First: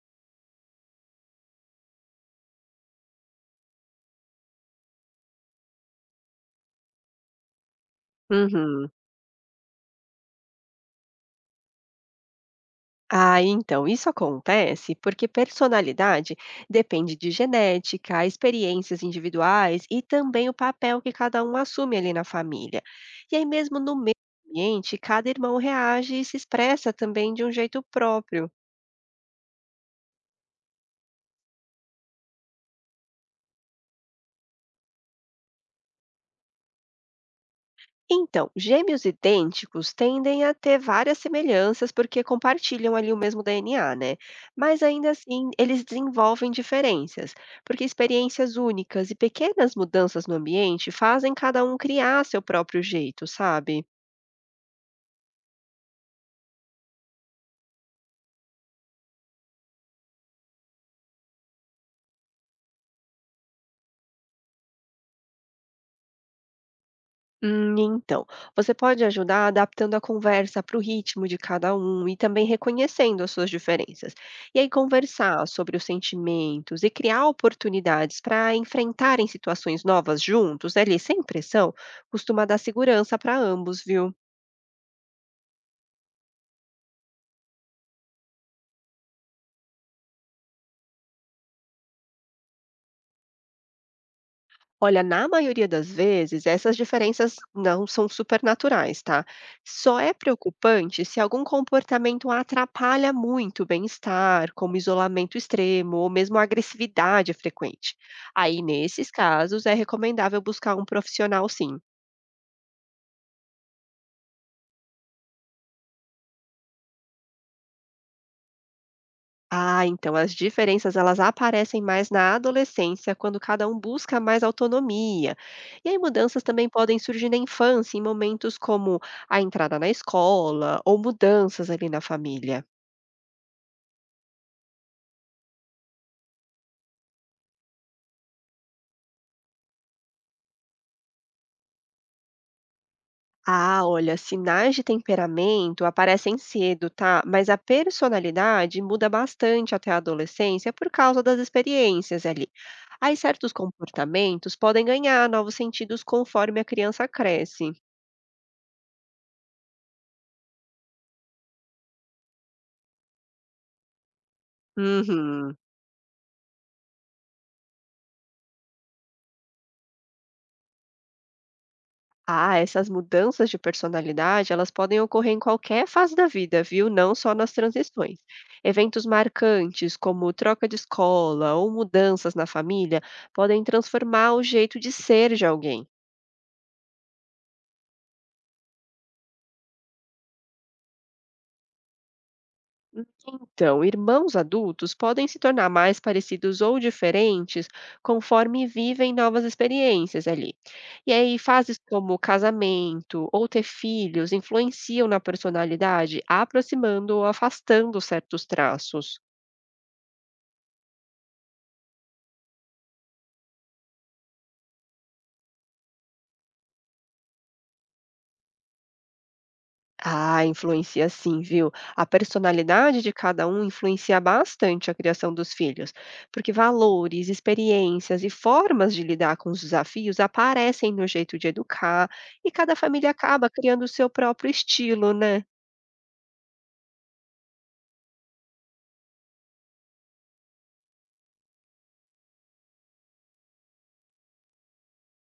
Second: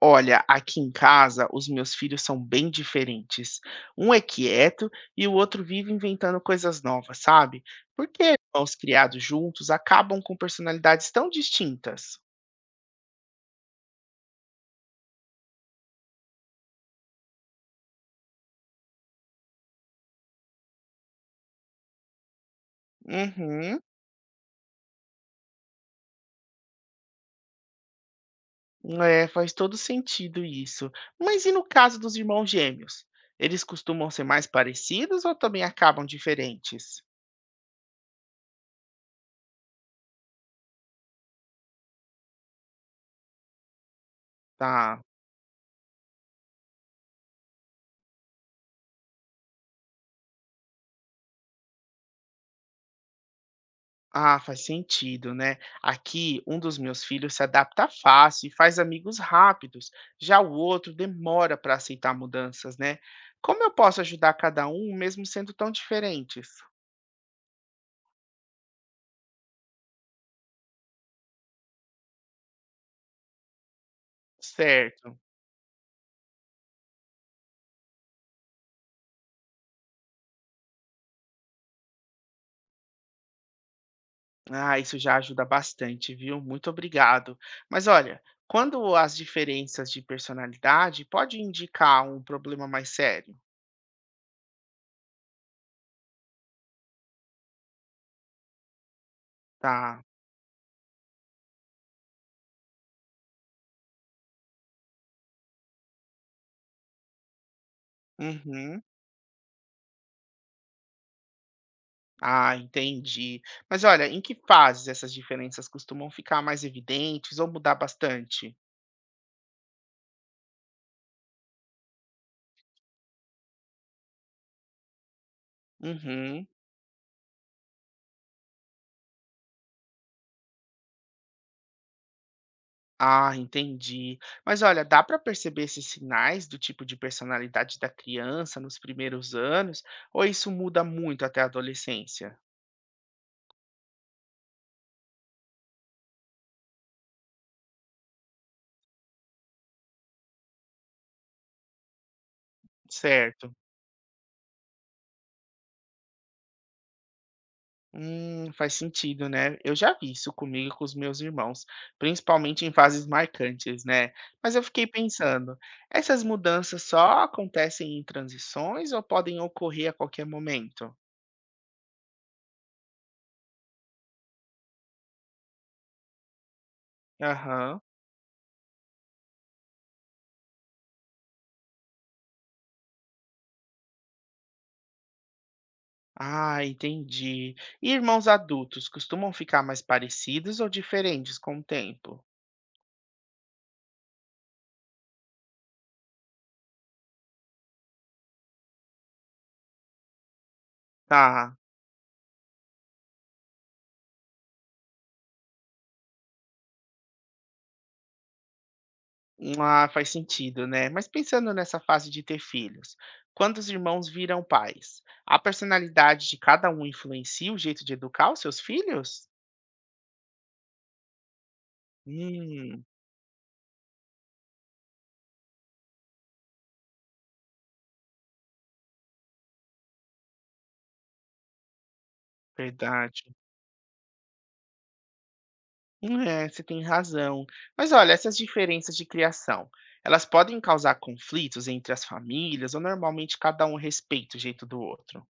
Olha, aqui em casa os meus filhos são bem diferentes. Um é quieto e o outro vive inventando coisas novas, sabe? Porque irmãos Uhum. criados juntos acabam com personalidades tão distintas. Ah, então, isso acontece porque personalidade depende de genética, experiências individuais e também o papel que cada um assume ali na família. E aí, mesmo Uhum. no mesmo ambiente, cada irmão reage e se expressa também de um jeito próprio. É, faz todo sentido isso. Mas e no caso dos irmãos gêmeos? Eles costumam ser mais parecidos ou também acabam diferentes? Então, gêmeos idênticos tendem a ter várias semelhanças porque compartilham ali o mesmo DNA, né? Mas Tá. ainda assim, eles desenvolvem diferenças, porque experiências únicas e pequenas mudanças no ambiente fazem cada um criar seu próprio jeito, sabe? Ah, faz sentido, né? Aqui, um dos meus filhos se adapta fácil e faz amigos rápidos, já o outro demora para aceitar mudanças, né? Como eu posso ajudar cada um, mesmo sendo tão diferentes? Então, você pode ajudar adaptando a conversa para o ritmo de cada um e também reconhecendo as suas diferenças. E aí, Certo. conversar sobre os sentimentos e criar oportunidades para enfrentarem situações novas juntos, ali sem pressão, costuma dar segurança para ambos, viu? Ah, isso já ajuda bastante, viu? Muito obrigado. Mas olha, quando as diferenças de personalidade pode indicar um problema mais sério, Olha, na maioria das vezes, essas diferenças não são supernaturais, tá? Só tá? é preocupante se algum comportamento atrapalha muito o bem-estar, como isolamento extremo ou mesmo agressividade frequente. Aí, Uhum. nesses casos, é recomendável buscar um profissional, sim. Ah, entendi. Mas olha, em que fases essas diferenças costumam ficar mais evidentes ou mudar bastante? Ah, então as diferenças elas aparecem mais na adolescência, quando cada um busca mais autonomia. E aí mudanças Uhum. também podem surgir na infância, em momentos como a entrada na escola ou mudanças ali na família. Ah, entendi. Mas olha, dá para perceber esses sinais do tipo de personalidade da criança nos primeiros anos, ou isso muda muito até a adolescência? Ah, olha, sinais de temperamento aparecem cedo, tá? Mas a personalidade muda bastante até a adolescência por causa das experiências ali. Aí certos Certo. comportamentos podem ganhar novos sentidos conforme a criança cresce. Faz sentido, né? Eu já vi isso comigo e com os meus irmãos, principalmente em fases marcantes, né? Mas eu fiquei pensando, Uhum. essas mudanças só acontecem em transições ou podem ocorrer a qualquer momento? Ah, essas mudanças de personalidade, elas podem ocorrer em qualquer fase da vida, viu? Não só nas Aham. transições. Eventos marcantes, como troca de escola ou mudanças na família, podem transformar o jeito de ser de alguém. Ah, entendi. E irmãos adultos costumam ficar mais parecidos ou diferentes com o tempo? Então, irmãos adultos podem se tornar mais parecidos ou diferentes conforme vivem novas experiências ali. E aí, Tá. fases como casamento ou ter filhos influenciam na personalidade, aproximando ou afastando certos traços. Ah, faz sentido, né? Mas pensando nessa fase de ter filhos, quando os irmãos viram pais, a personalidade de cada um influencia o jeito de educar os seus filhos? Ah, influencia sim, viu? A Hum, personalidade de cada um influencia bastante a criação dos filhos, porque valores, experiências e formas de lidar com os desafios aparecem no jeito de educar, e cada família verdade. acaba criando o seu próprio estilo, né? É, você tem razão. Mas olha, essas diferenças de criação, elas podem causar conflitos entre as famílias ou normalmente cada um respeita o jeito do outro?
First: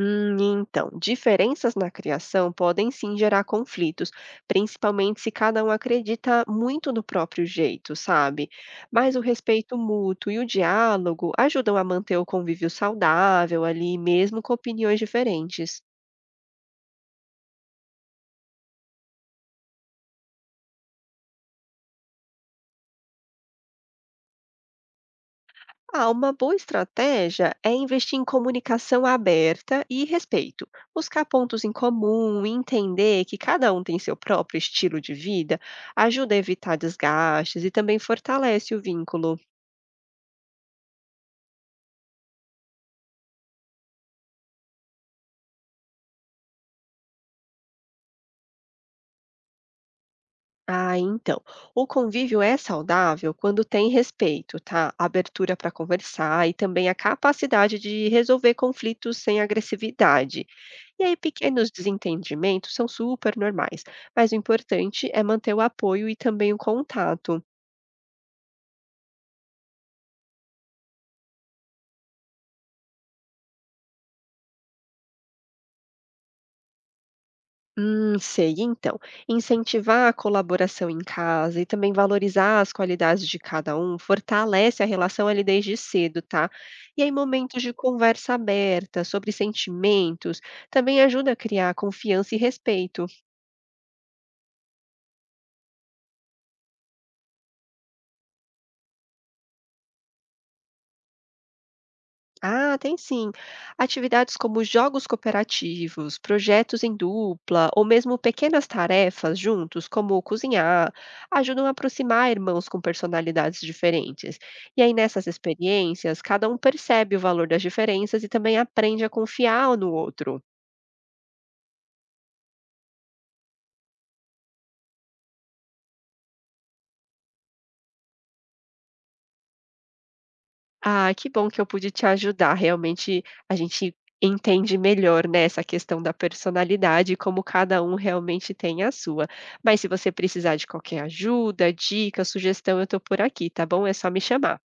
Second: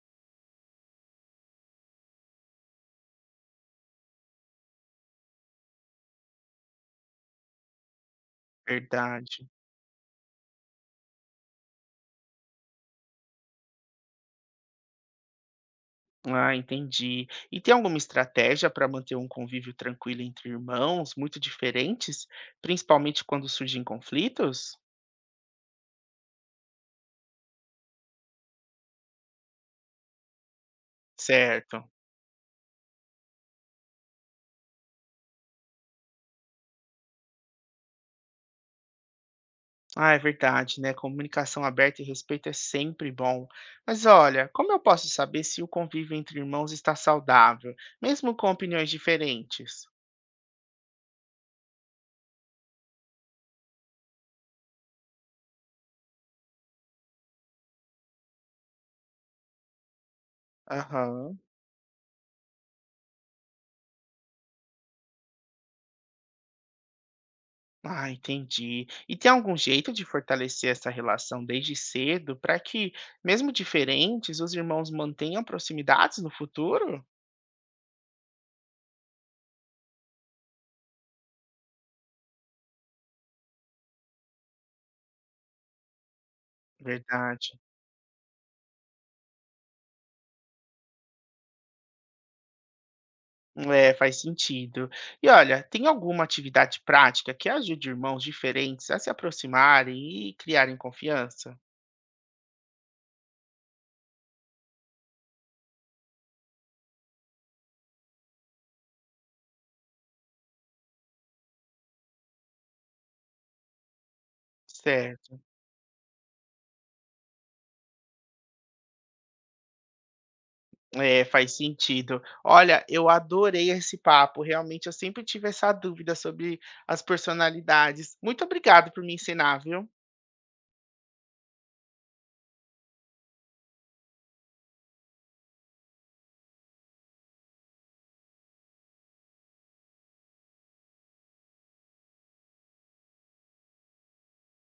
Então, diferenças na criação podem sim gerar conflitos, principalmente se cada um acredita muito no próprio jeito, sabe? Mas o Verdade. respeito mútuo e o diálogo ajudam a manter o convívio saudável ali, mesmo com opiniões diferentes. Ah, entendi. E tem alguma estratégia para manter um convívio tranquilo entre irmãos muito diferentes, principalmente quando surgem conflitos? Ah, uma boa estratégia é investir em comunicação aberta e respeito, buscar pontos em Certo. comum e entender que cada um tem seu próprio estilo de vida ajuda a evitar desgastes e também fortalece o vínculo. Ah, é verdade, né? Comunicação aberta e respeito é sempre bom. Mas olha, como eu posso saber se o convívio entre irmãos está saudável, mesmo com opiniões diferentes? Ah, então. O convívio é saudável quando tem respeito, tá? Abertura para conversar e também a capacidade de resolver conflitos sem agressividade. E aí, Aham. pequenos desentendimentos são super normais, mas o importante é manter o apoio e também o contato. Ah, entendi. E tem algum jeito de fortalecer essa relação desde cedo para que, mesmo diferentes, os irmãos mantenham proximidades no futuro? Sei. Então, incentivar a colaboração em casa e também valorizar as qualidades de cada um fortalece a relação ali desde cedo, tá? E aí, Verdade. momentos de conversa aberta sobre sentimentos também ajuda a criar confiança e respeito. É, faz sentido. E olha, tem alguma atividade prática que ajude irmãos diferentes a se aproximarem e criarem confiança? Ah, tem sim. Atividades como jogos cooperativos, projetos em dupla ou mesmo pequenas tarefas juntos, como cozinhar, ajudam a aproximar irmãos com personalidades diferentes. E aí, nessas Certo. experiências, cada um percebe o valor das diferenças e também aprende a confiar no outro. É, faz sentido. Olha, eu adorei esse papo. Realmente, eu sempre tive essa dúvida sobre as personalidades. Muito obrigado por me ensinar, viu? Ah, que bom que eu pude te ajudar. Realmente a gente entende melhor, né, essa questão da personalidade e como cada um realmente tem a sua. Mas se você precisar de qualquer ajuda, dica, sugestão, eu tô por aqui, tá bom? É só me chamar.